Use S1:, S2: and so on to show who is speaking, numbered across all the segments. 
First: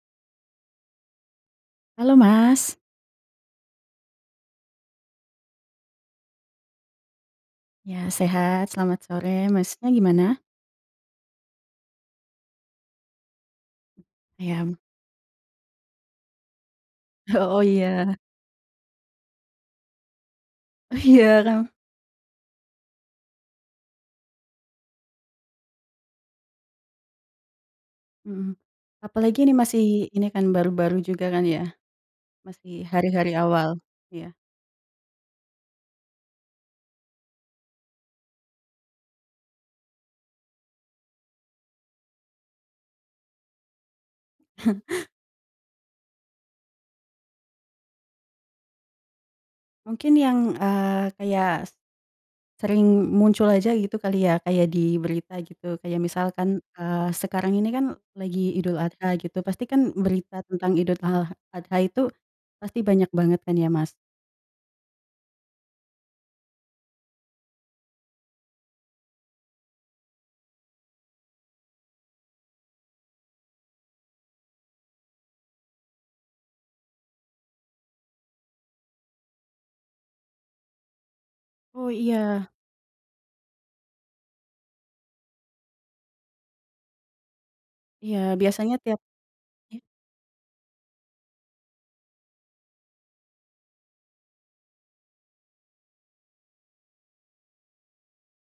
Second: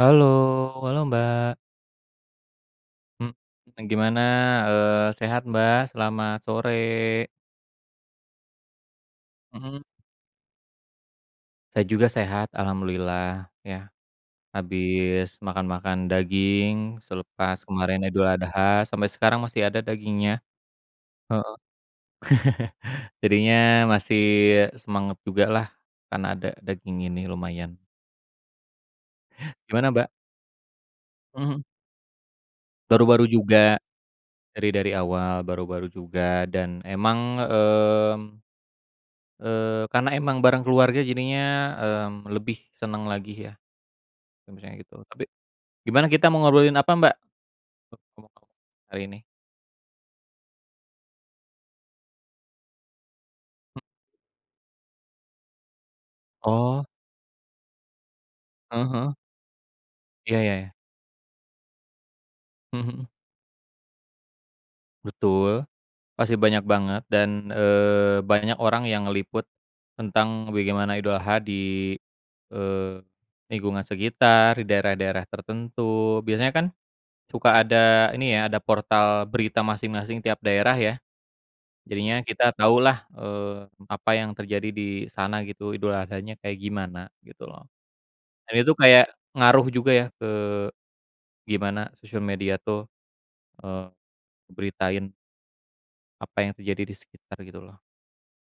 S1: Halo halo, Mbak.
S2: Halo, Mas.
S1: Hmm, e gimana? Eee, sehat, Mbak? Selamat sore.
S2: Iya, sehat, selamat sore.
S1: Mhm.
S2: Masnya gimana?
S1: Saya juga sehat alhamdulillah ya,
S2: Iya, mmm.
S1: habis makan-makan daging selepas
S2: Oh,
S1: kemarin
S2: ya.
S1: Idul Adha sampe sekarang masih ada dagingnya.
S2: Iya,
S1: Heeh,
S2: kan.
S1: jadinya masih semangat jugalah karena ada daging ini lumayan.
S2: Mhm, apalagi ini masih
S1: Gimana, Mbak?
S2: ini kan baru-baru juga kan ya?
S1: Mhm.
S2: Masih
S1: Baru-baru
S2: hari-hari awal,
S1: juga,
S2: iya.
S1: dari dari awal, baru-baru juga dan emang, mmm, eee, karena emang bareng keluarga jadinya, mmm, lebih seneng lagi ya, kalau misalnya gitu. Tapi gimana kita mau ngobrolin apa Mbak? [unintelligible] hari ini?
S2: Mungkin yang, eee, kayak se sering muncul aja
S1: Mmm.
S2: gitu kali ya kayak di berita gitu kayak misalkan,
S1: Oh.
S2: eee, sekarang ini kan lagi Idul
S1: Heeh
S2: Adha
S1: heeh.
S2: gitu pasti kan
S1: Iya,
S2: berita
S1: ya ya.
S2: tentang Idul ha Adha itu pasti
S1: Mmm, mhm.
S2: banyak banget kan ya, Mas?
S1: Betul, pasti banyak banget dan, eee, banyak orang yang ngeliput tentang bagaimana Idul Adha di eee, lingkungan sekitar, di daerah-daerah tertentu biasanya kan suka ada ini ya, ada portal berita masing-masing tiap daerah ya.
S2: Oh,
S1: Jadinya
S2: iya.
S1: kita taulah, eee, apa yang terjadi di sana gitu, Idul Adhanya kayak gimana gitu loh,
S2: Iya,
S1: dan itu
S2: biasanya tiap
S1: kayak ngaruh
S2: ya?
S1: juga ya ke gimana sosial media tuh, eee, ngeberitain apa yang terjadi di sekitar gitu loh.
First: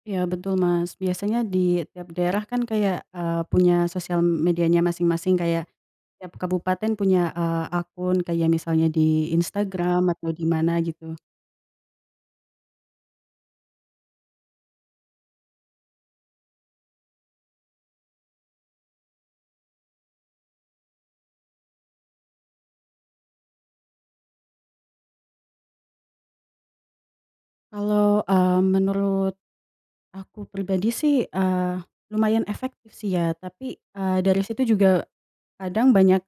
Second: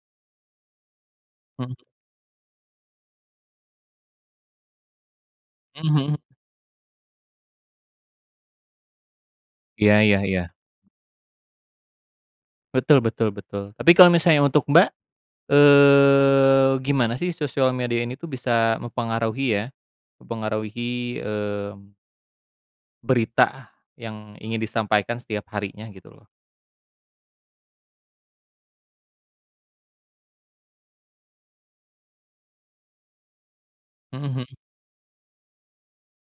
S2: Iya, betul, Mas, biasanya
S1: Mmm.
S2: di tiap daerah kan kayak, eee, punya sosial medianya masing-masing kayak
S1: Mmm, mhm.
S2: tiap kabupaten punya, eee, akun kayak misalnya di
S1: Iya
S2: Instagram
S1: iya
S2: atau di
S1: iya.
S2: mana gitu.
S1: Betul betul betul, tapi kalo misalnya untuk Mbak, eee, gimana sih sosial media ini tuh bisa mempengaruhi ya, mempengaruhi, mmm berita yang ingin disampaikan setiap harinya gitu loh?
S2: Kalau, eee, menurut aku pribadi sih, eee, lumayan efektif sih ya tapi, eee,
S1: Mhm
S2: dari
S1: mhm.
S2: situ juga kadang banyak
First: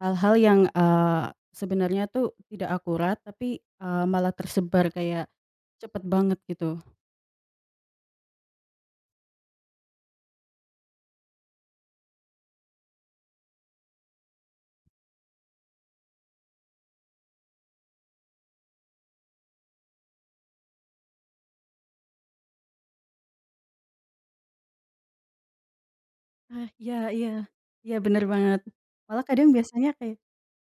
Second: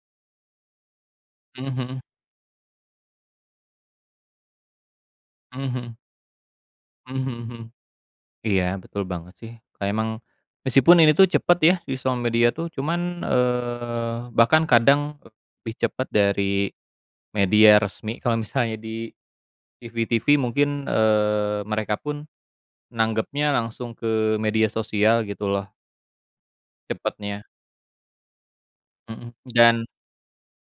S2: hal-hal yang, eee,
S1: Mhm mhm.
S2: sebenarnya tuh tidak akurat tapi, eee, malah tersebar kayak
S1: Mhm mhm.
S2: cepat banget gitu.
S1: Mhm mhm mhm, iya, betul banget sih, kayak emang meskipun ini tuh cepet ya di sosial media tuh cuman, eee, bahkan kadang, eee, lebih cepat dari media resmi, kalau misalnya di TV-TV mungkin, eee, mereka pun nanggapnya langsung ke media sosial gitu loh.
S2: Nah, iya iya
S1: Cepatnya.
S2: iya, bener banget. Malah
S1: Mhm,
S2: kadang
S1: dan
S2: biasanya kayak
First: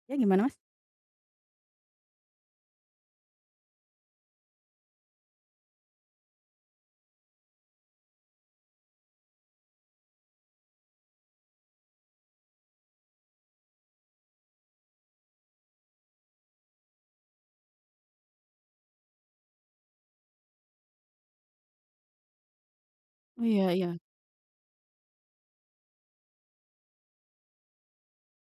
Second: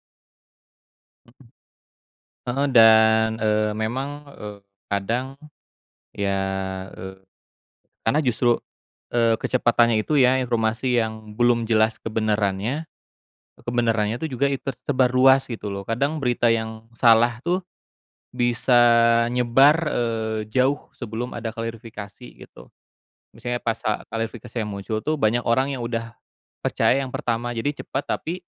S2: ya, gimana, Mas?
S1: Mhm, heeh, dan, eee, memang, eee, kadang ya, eee, karena justru, eee, kecepatannya itu ya informasi yang belum jelas kebenarannya kebenarannya tuh juga it tersebar ruas gitu loh. Kadang berita yang salah tuh bisa nyebar, eee, jauh sebelum ada klarifikasi gitu. Misalnya
S2: Iya
S1: pas
S2: iya.
S1: a klarifikasi yang muncul tuh banyak orang yang udah percaya yang pertama jadi cepat tapi,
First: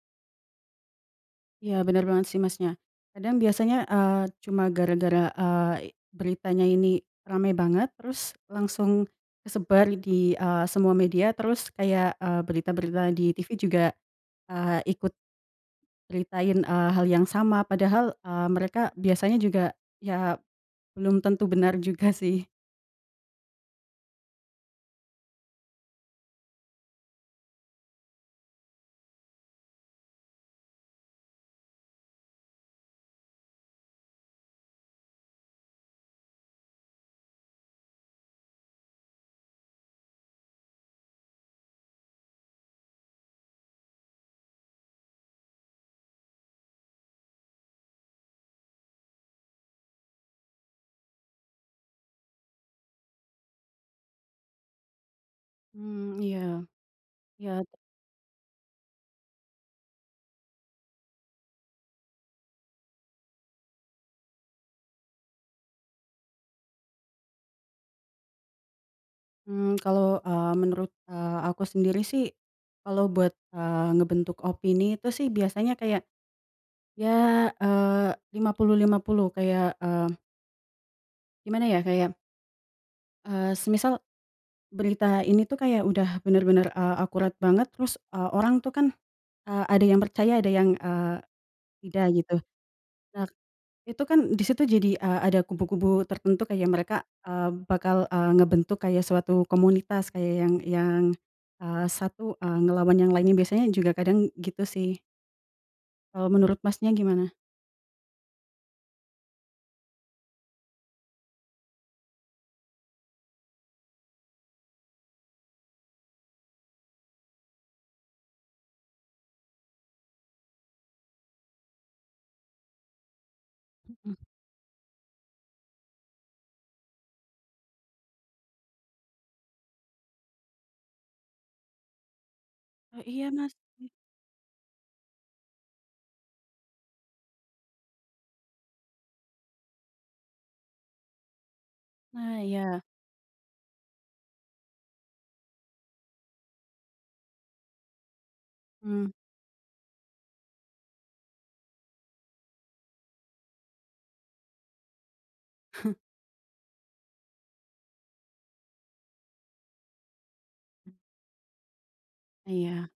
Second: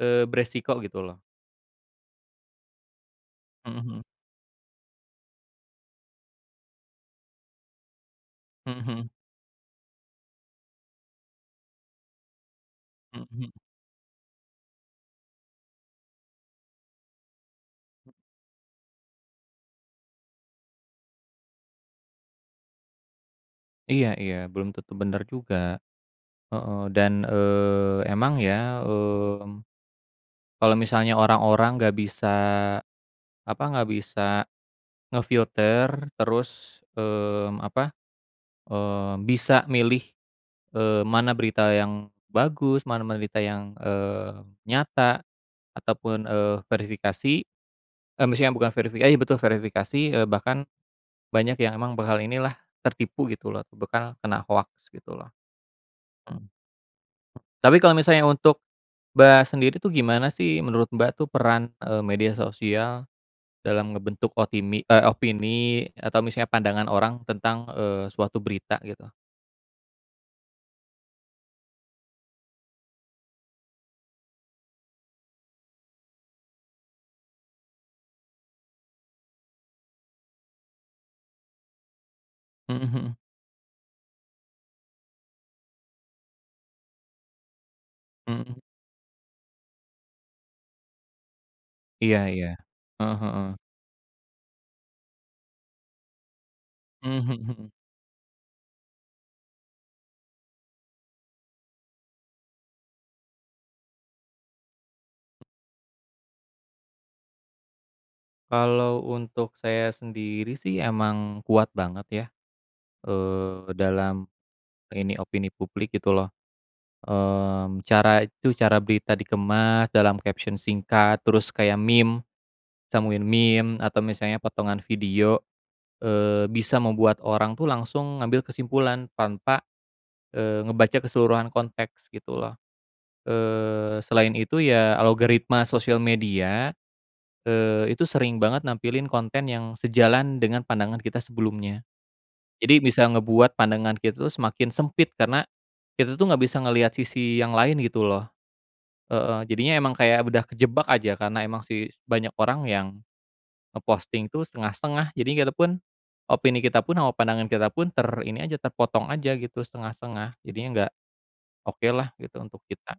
S1: eee, beresiko gitu loh.
S2: Iya, bener banget sih, Masnya, kadang biasanya,
S1: Mhm mhm.
S2: eee, cuma gara-gara, eee, beritanya ini rame banget terus
S1: Mhm
S2: langsung
S1: mhm.
S2: kesebar di eee, semua media terus kayak, eee, berita-berita di TV
S1: Mhm.
S2: juga, eee, ikut nyeritain, eee, hal yang sama padahal, eee, mereka biasanya juga ya belum tentu benar juga sih.
S1: Iya iya, belum tentu bener juga, heeh, dan, eee, emang ya, mmm, kalo misalnya orang-orang nggak bisa apa nggak bisa nge-filter terus, mmm, apa, eee, bisa milih, eee, mana berita yang bagus mana berita yang, eee, nyata ataupun, eee, verifikasi, e maksudnya bukan verifikasi eh, betul, verifikasi, eee, bahkan banyak yang emang bakal inilah tertipu gitu loh, bekal kena hoax gitu loh.
S2: Mmm, iya,
S1: Mhm.
S2: iya.
S1: Tapi kalau misalnya untuk, Mbak, sendiri tuh gimana sih menurut, Mbak, tuh peran, eee, media sosial dalam ngebentuk otimi eee, opini atau misalnya pandangan orang tentang, eee, suatu berita gitu?
S2: Mmm, kalau, eee, menurut, eee, aku sendiri sih kalau buat, eee, ngebentuk opini itu sih biasanya kayak, ya, eee, 50:50 kayak, eee gimana ya? Kayak
S1: Mhm mhm.
S2: eee, semisal berita ini tuh kayak udah bener-bener, eee, akurat banget terus, eee,
S1: Mhm.
S2: orang tuh kan, eee, ada yang percaya ada yang, eee, tidak
S1: Iya
S2: gitu.
S1: iya, heeh
S2: Nah,
S1: heeh.
S2: itu kan di situ jadi, eee, ada kubu-kubu tertentu kayak mereka,
S1: Mmm, mhm
S2: eee,
S1: mhm.
S2: bakal, eee, ngebentuk kayak suatu komunitas kayak yang yang, eee, satu, eee, ngelawan yang lainnya biasanya juga kadang gitu sih. Kalau menurut, Masnya, gimana?
S1: Kalau untuk saya sendiri sih emang kuat banget ya, eee, dalam ini opini publik gitu loh. Mmm, cara itu, cara berita dikemas dalam caption singkat terus kayak meme, sambungin meme atau
S2: Mhm.
S1: misalnya potongan video, eee, bisa membuat orang tuh langsung ngambil kesimpulan tanpa, eee, ngebaca keseluruhan konteks gitu loh.
S2: Oh, iya, Mas. Mmm.
S1: Eee, selain itu ya algoritma sosial media, eee, itu sering banget nampilin konten yang sejalan dengan pandangan kita sebelumnya,
S2: Nah, iya.
S1: jadi bisa ngebuat pandangan kita tuh semakin sempit karena kita tuh nggak bisa ngeliat sisi yang lain gitu loh.
S2: Mmm.
S1: Heeh. Jadinya emang kayak udah kejebak aja karena emang sih banyak orang yang nge-posting tuh setengah-setengah jadi kita pun opini kita pun, sama pandangan kita pun ter ini aja terpotong aja gitu setengah-setengah, jadinya nggak okelah gitu untuk
S2: Iya.
S1: kita.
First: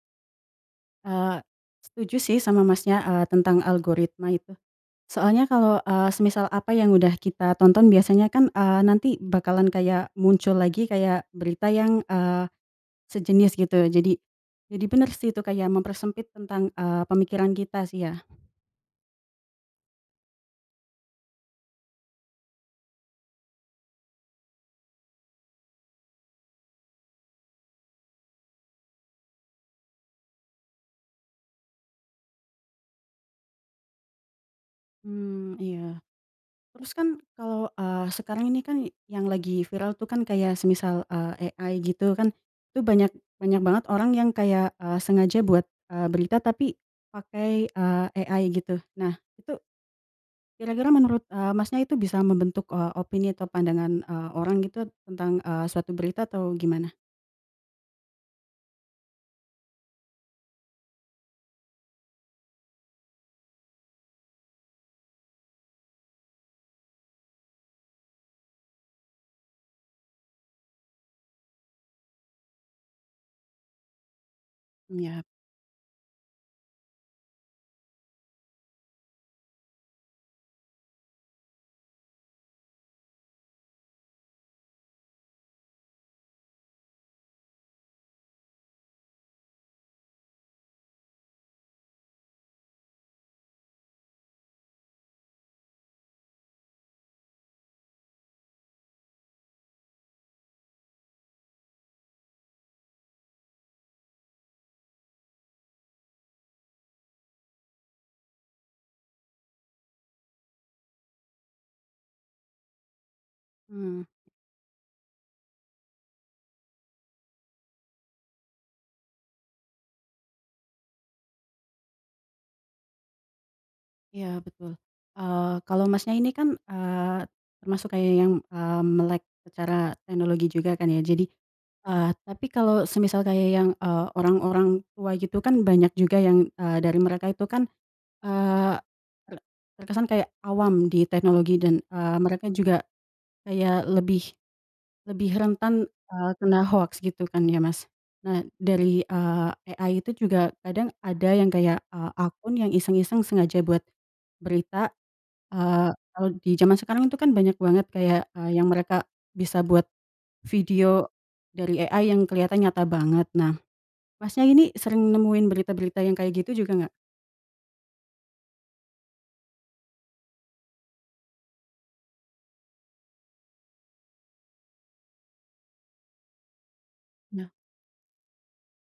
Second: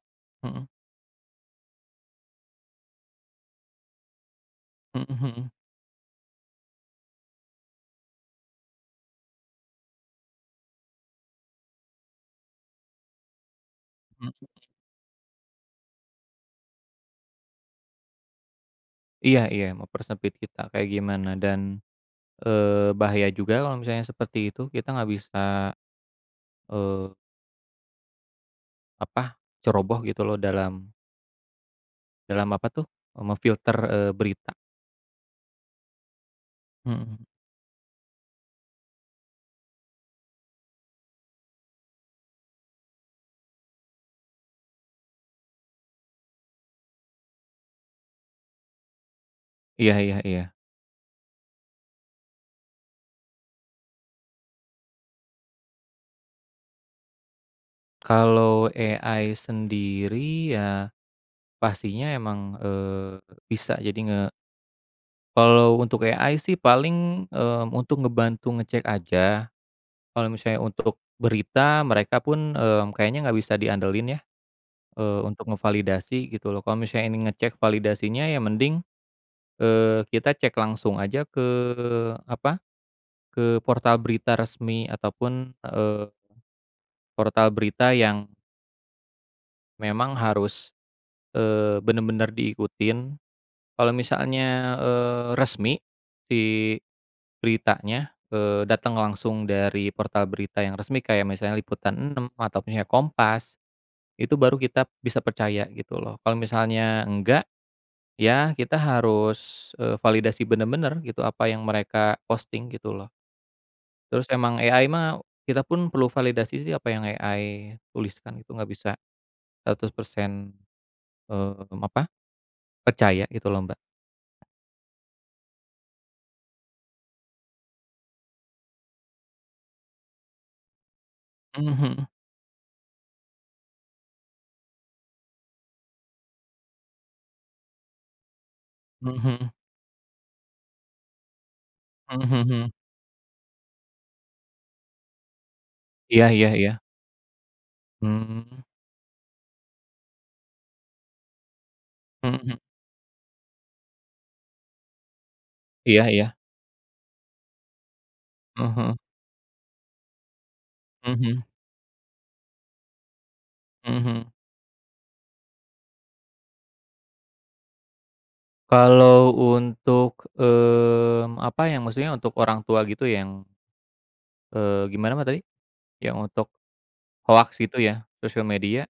S1: Mhm.
S2: Eee, setuju sih sama, Masnya, eee, tentang algoritma itu.
S1: Mhm
S2: Soalnya
S1: mhm.
S2: kalau, eee, semisal apa yang udah kita tonton biasanya kan, eee, nanti bakalan kayak muncul lagi kayak berita yang, eee, sejenis gitu jadi
S1: Mhm.
S2: jadi bener sih itu kayak mempersempit tentang, eee, pemikiran kita sih ya.
S1: Iya iya, mempersempit kita kayak gimana dan, eee, bahaya juga kalau misalnya seperti itu kita nggak bisa, eee apa, ceroboh gitu loh dalam dalam apa tuh? Eee, memfilter, eee, berita.
S2: Mmm, iya, terus kan
S1: Mhm.
S2: kalau, eee, sekarang ini kan yang lagi viral tuh kan kayak semisal, eee, AI gitu kan itu banyak banyak banget orang yang kayak, eee, sengaja buat, eee, berita tapi pakai, eee, AI gitu. Nah itu,
S1: Iya iya iya.
S2: kira-kira menurut, eee, Masnya, itu bisa membentuk o opini atau pandangan, eee, orang gitu tentang, eee, suatu berita atau gimana?
S1: Kalau AI sendiri ya pastinya emang, eee, bisa jadi nge Kalau untuk AI sih paling, mmm, untuk ngebantu ngecek aja, kalo misalnya untuk berita mereka pun, eee, kayaknya nggak bisa diandelin ya? Eee,
S2: Iya.
S1: untuk ngevalidasi gitu loh. Kalo misalnya ini ngecek validasinya ya mending, eee, kita cek langsung aja ke apa, ke portal berita resmi ataupun, eee, portal berita yang memang harus, eee, bener-bener diikutin. Kalau misalnya, eee, resmi si beritanya, eee, dateng langsung dari portal berita yang resmi kayak misalnya Liputan 6 atau punya Kompas, itu baru kita bisa percaya gitu loh. Kalau misalnya enggak, ya kita harus, eee, validasi bener-bener gitu apa yang mereka posting gitu loh.
S2: Hmm.
S1: Terus emang, AI mah kita pun perlu validasi sih apa yang AI tuliskan itu, nggak bisa 100% mmm, apa, percaya gitu loh, Mbak.
S2: Iya, betul. Eee, kalau, Masnya, ini kan, eee, termasuk kayak yang, eee, melek secara teknologi juga kan ya. Jadi,
S1: Mmm, mhm.
S2: eee, tapi kalau semisal kayak yang, eee, orang-orang tua gitu kan banyak juga yang, eee, dari mereka itu kan, eee,
S1: Mmm,
S2: ter
S1: mhm.
S2: terkesan kayak awam di teknologi dan, eee,
S1: Mmm,
S2: mereka
S1: mhm.
S2: juga kayak lebih lebih rentan,
S1: Iya
S2: eee,
S1: iya
S2: kena
S1: iya.
S2: hoax gitu kan ya, Mas? Nah
S1: Mmm.
S2: dari, eee, AI itu juga kadang ada yang kayak, eee, akun
S1: Mhm.
S2: yang iseng-iseng sengaja buat berita, eee,
S1: Iya
S2: kalau
S1: iya.
S2: di zaman sekarang itu kan banyak banget kayak, eee, yang
S1: Heeh heeh.
S2: mereka bisa buat video
S1: Mhm.
S2: dari AI yang keliatan nyata banget. Nah,
S1: Mhm.
S2: Masnya, ini sering nemuin berita-berita yang kayak gitu juga gak?
S1: Kalau untuk, mmm, apa yang maksudnya untuk orang tua gitu yang, eee, gimana, Mbak, tadi? Yang untuk
S2: Nah
S1: hoax itu ya sosial media?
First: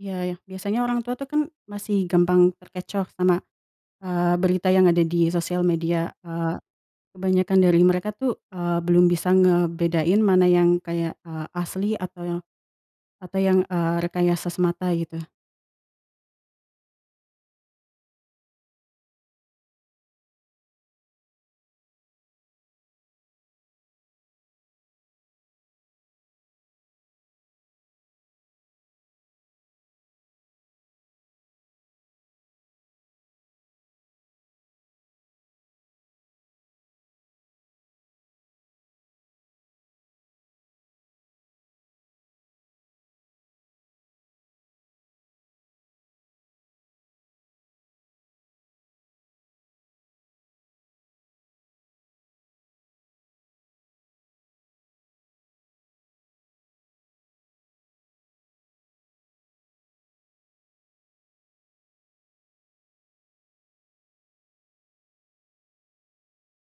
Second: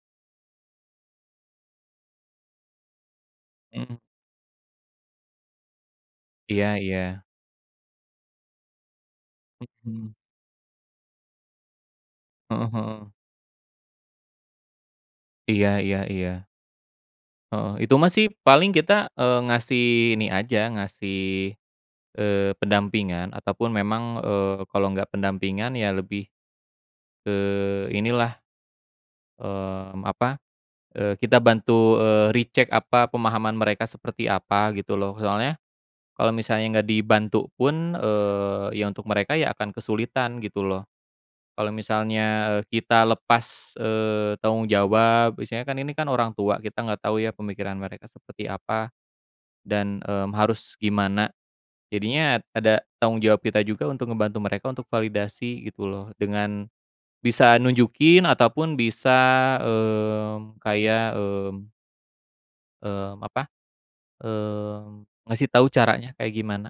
S2: Iya, ya, biasanya orang tua tuh kan masih gampang terkecoh sama,
S1: Mhm.
S2: eee, berita yang ada di sosial media, eee,
S1: Iya iya.
S2: kebanyakan dari mereka tuh, eee, belum bisa
S1: Mhm.
S2: ngebedain mana yang kayak, eee, asli atau yang
S1: Heeh heeh.
S2: atau yang, eee, rekayasa semata gitu.
S1: Iya iya iya. Heeh, itu mah sih paling kita, eee, ngasih ini aja ngasih, eee, pendampingan ataupun memang, eee, kalo nggak pendampingan ya lebih ke inilah, mmm, apa, eee, kita bantu, eee, re-check apa pemahaman mereka seperti apa? Gitu loh soalnya kalo misalnya nggak dibantu pun, eee, ya untuk mereka, ya akan kesulitan gitu loh. Kalo misalnya, eee, kita lepas, eee, tanggung jawab biasanya kan ini kan orang tua kita nggak tau ya pemikiran mereka seperti apa dan, mmm, harus gimana, jadinya ada tanggung jawab kita juga untuk ngebantu mereka untuk validasi gitu loh dengan bisa nunjukin ataupun bisa, mmm, kayak, mmm mmm, apa, mmm, ngasih tau caranya kayak gimana.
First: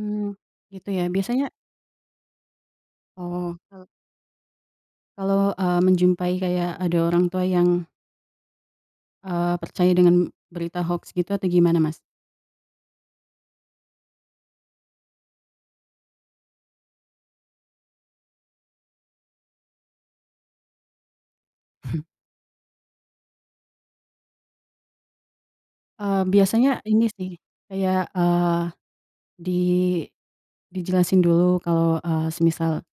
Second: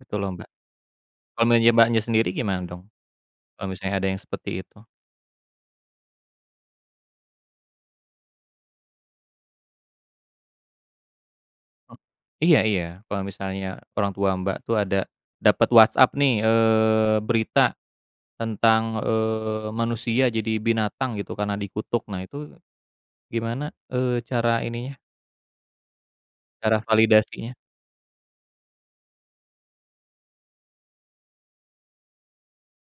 S1: Gitu loh, Mbak.
S2: gitu ya?
S1: Kalo
S2: Biasanya
S1: meja Mbaknya sendiri gimana dong?
S2: Oh,
S1: Kalo
S2: kalau
S1: misalnya ada yang seperti itu?
S2: kalau, eee, menjumpai kayak ada orang tua yang eee, percaya dengan berita hoax gitu atau gimana, Mas?
S1: Eee, iya iya, kalo misalnya orang tua Mbak tuh ada dapat WhatsApp nih, eee, berita tentang, eee, manusia jadi binatang gitu karena dikutuk nah itu gimana, eee, cara ininya
S2: Eee,
S1: cara
S2: biasanya ini sih
S1: validasinya?
S2: kayak, eee, di dijelasin dulu kalau, eee, semisal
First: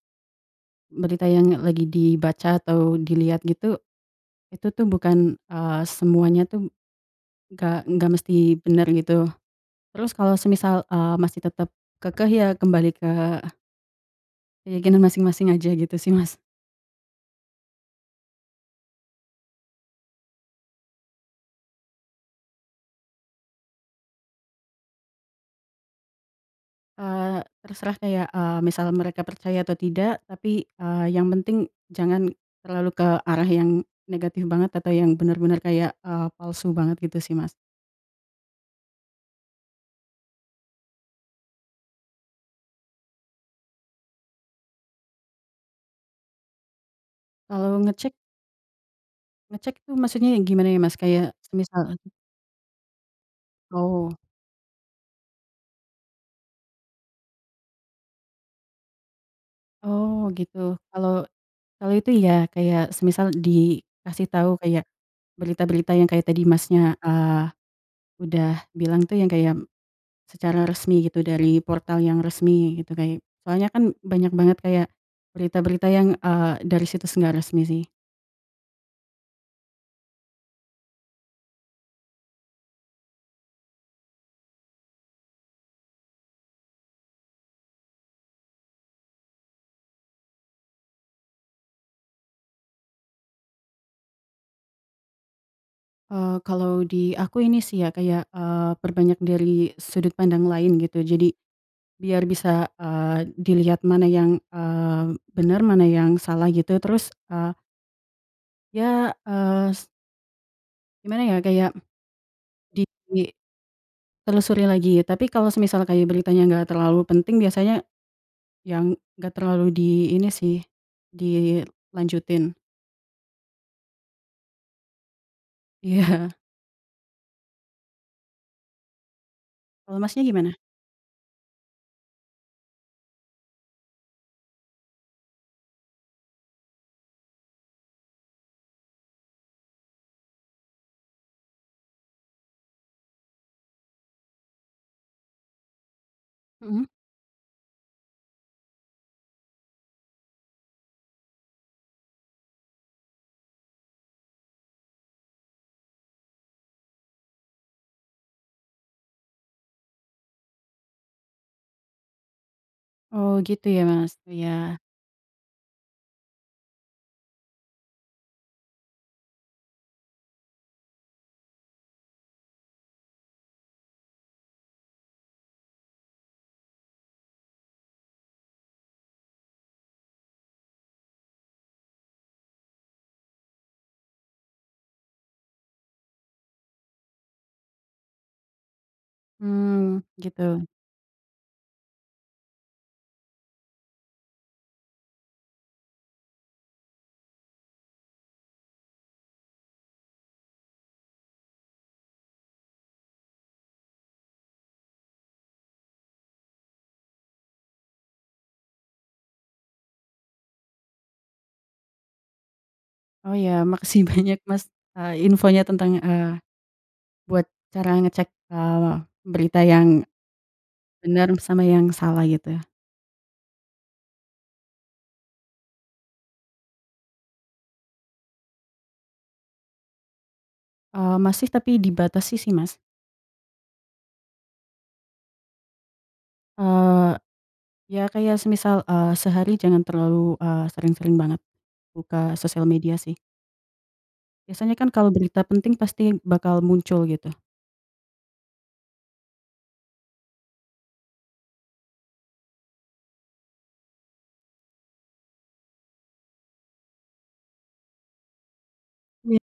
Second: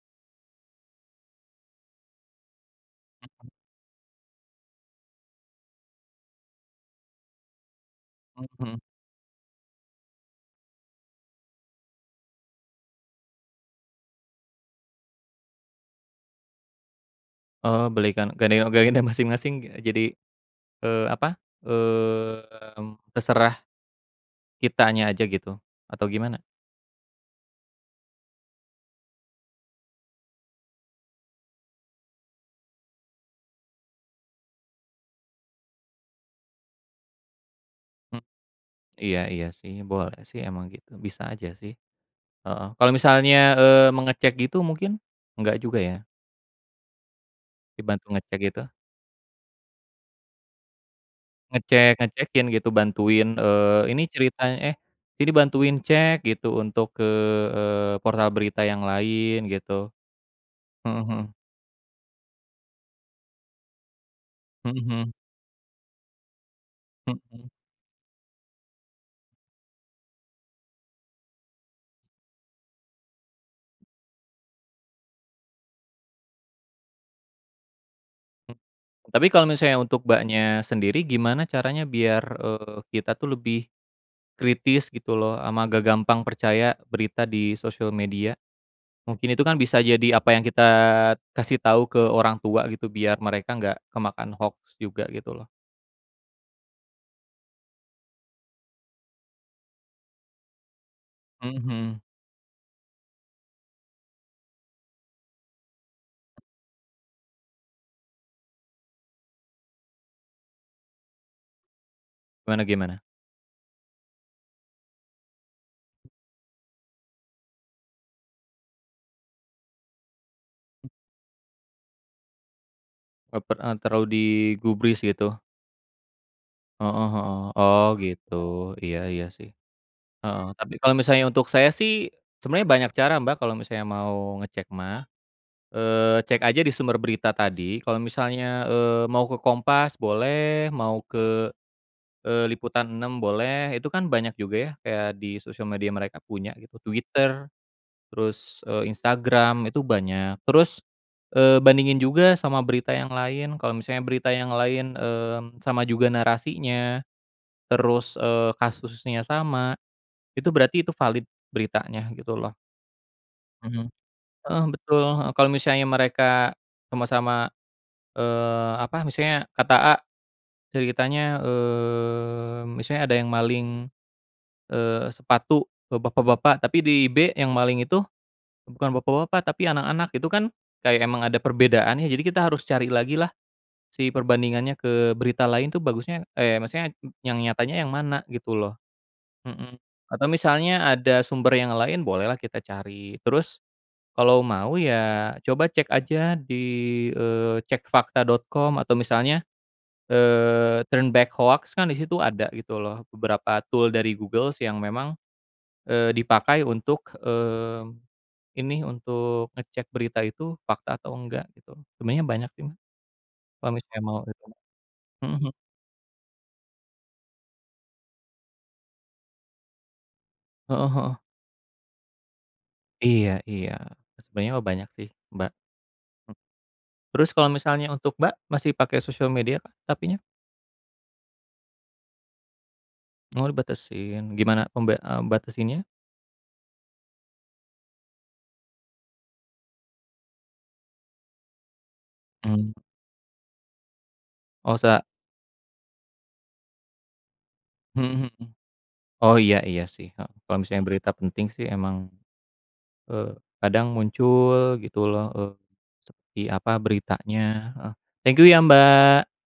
S2: berita yang lagi dibaca atau dilihat
S1: Mhm.
S2: gitu, itu tuh bukan, eee, semuanya tuh nggak nggak
S1: Mmm,
S2: mesti
S1: mhm.
S2: bener gitu. Terus kalau semisal, eee, masih tetap kekeh ya kembali ke keyakinan masing-masing aja, gitu sih, Mas.
S1: Oh, belikan nggak nengok gayanya masing-masing ya jadi, eee, apa, mmm, terserah kitanya aja gitu atau gimana?
S2: Eee, terserah kayak, eee, misal mereka percaya atau tidak tapi, eee, yang penting jangan terlalu ke arah yang negatif banget atau yang bener-bener kayak, eee, palsu banget gitu sih, Mas.
S1: M iya iya sih, boleh sih emang gitu bisa aja sih. Heeh, kalau misalnya, eee, mengecek gitu mungkin nggak juga ya?
S2: Kalau
S1: Dibantu
S2: ngecek
S1: ngecek gitu?
S2: ngecek tuh maksudnya ya gimana ya, Mas? Kayak semisal
S1: Ngecek ngecekin gitu bantuin, eee, ini
S2: Oh.
S1: ceritany eh, ini bantuin cek gitu untuk ke, eee, portal berita yang lain gitu,
S2: Oh, gitu,
S1: heeh heeh.
S2: kalau kalau itu iya, kayak semisal dikasih tau
S1: Mhm
S2: kayak
S1: mhm.
S2: berita-berita yang kayak tadi, Masnya,
S1: Mhm.
S2: eee, udah bilang tuh yang kayak secara resmi gitu dari portal yang resmi gitu kay soalnya kan banyak banget kayak berita-berita yang, eee, dari situs nggak resmi sih.
S1: Hmm tapi kalau misalnya untuk Mbaknya sendiri gimana caranya biar, eee, kita tuh lebih kritis gitu loh, sama gak gampang percaya berita di sosial media? Mungkin itu kan bisa jadi apa yang kita kasih tau ke orang tua gitu biar mereka nggak kemakan hoax juga gitu loh.
S2: Eee, kalau di aku ini sih ya kayak, eee, perbanyak dari sudut pandang lain gitu jadi
S1: Mhm mhm.
S2: biar bisa, eee, dilihat mana yang, eee, benar, mana yang salah gitu. Terus, eee Ya, es gimana ya kayak
S1: Gimana gimana?
S2: dituli telusuri lagi. Tapi kalau semisal kayak beritanya nggak terlalu penting biasanya, ya nggak terlalu di ini sih dilanjutin.
S1: Oh, per eee, terlalu digubris gitu?
S2: Iya.
S1: Heeh heeh. Oh, gitu, iya iya sih,
S2: Kalau Masnya
S1: heeh.
S2: gimana?
S1: Tapi kalau misalnya untuk saya sih sebenarnya banyak cara Mbak kalau misalnya mau ngecek mah, eee, cek aja di sumber berita tadi kalau misalnya, eee, mau ke Kompas boleh, mau ke, eee, Liputan 6 boleh, itu kan banyak juga ya kayak di sosial media mereka punya gitu.
S2: Mhm.
S1: Twitter terus, eee, Instagram itu banyak. Terus, eee, bandingin juga sama berita yang lain, kalo misalnya berita yang lain, mmm, sama juga narasinya, terus, eee, kasusnya sama itu berarti itu valid, beritanya gitu loh.
S2: Oh, gitu ya,
S1: Mhm,
S2: Mas?
S1: heeh,
S2: Iya.
S1: betul, heeh. Kalo misalnya mereka sama-sama, eee, apa, maksudnya kata A, ceritanya, mmm, misalnya ada yang maling, eee, sepatu, ba bapak-bapak, tapi di B yang maling itu bukan bapak-bapak tapi anak-anak, itu kan kayak emang ada perbedaan ya, jadi kita harus cari lagilah si perbandingannya ke berita lain tuh bagusnya eh, maksudnya yang nyatanya yang mana gitu loh? Mhm.
S2: Mmm,
S1: Atau
S2: gitu.
S1: misalnya ada sumber yang lain bolehlah kita cari, terus kalau mau ya coba cek aja di, eee, cekfakta.com atau misalnya, eee, Turn Back Hoax kan di situ ada gitu loh beberapa tool dari Google yang memang, eee, dipakai untuk, mmm, ini untuk ngecek berita itu fakta atau enggak, gitu. Sebenernya banyak sih,
S2: Oh, iya,
S1: kalo misalnya
S2: makasih
S1: mau
S2: banyak
S1: gitu.
S2: Mas, eee,
S1: Mhm, mmm.
S2: infonya tentang, eee, buat cara ngecek, eee, berita yang
S1: Heeh heeh.
S2: benar sama yang salah gitu.
S1: Iya iya, sebenernya mah banyak sih, Mbak. Terus kalau misalnya untuk, Mbak, masih pakai sosial mediakah, tapinya?
S2: Eee, masih tapi dibatasi sih, Mas.
S1: Oh, dibatasin, gimana pemba eee, batasinnya?
S2: Eee, ya kayak semisal, eee, sehari jangan terlalu, eee, sering-sering banget buka sosial
S1: Mmm.
S2: media sih. Biasanya
S1: Oh,
S2: kan
S1: sak
S2: kalau berita penting pasti bakal muncul gitu.
S1: Mhm mhm. Oh, iya iya sih, he kalo misalnya berita penting sih emang, eee, kadang muncul gitu loh, eee, di apa, beritanya heeh. Thank you ya, Mbak.
S2: Iya.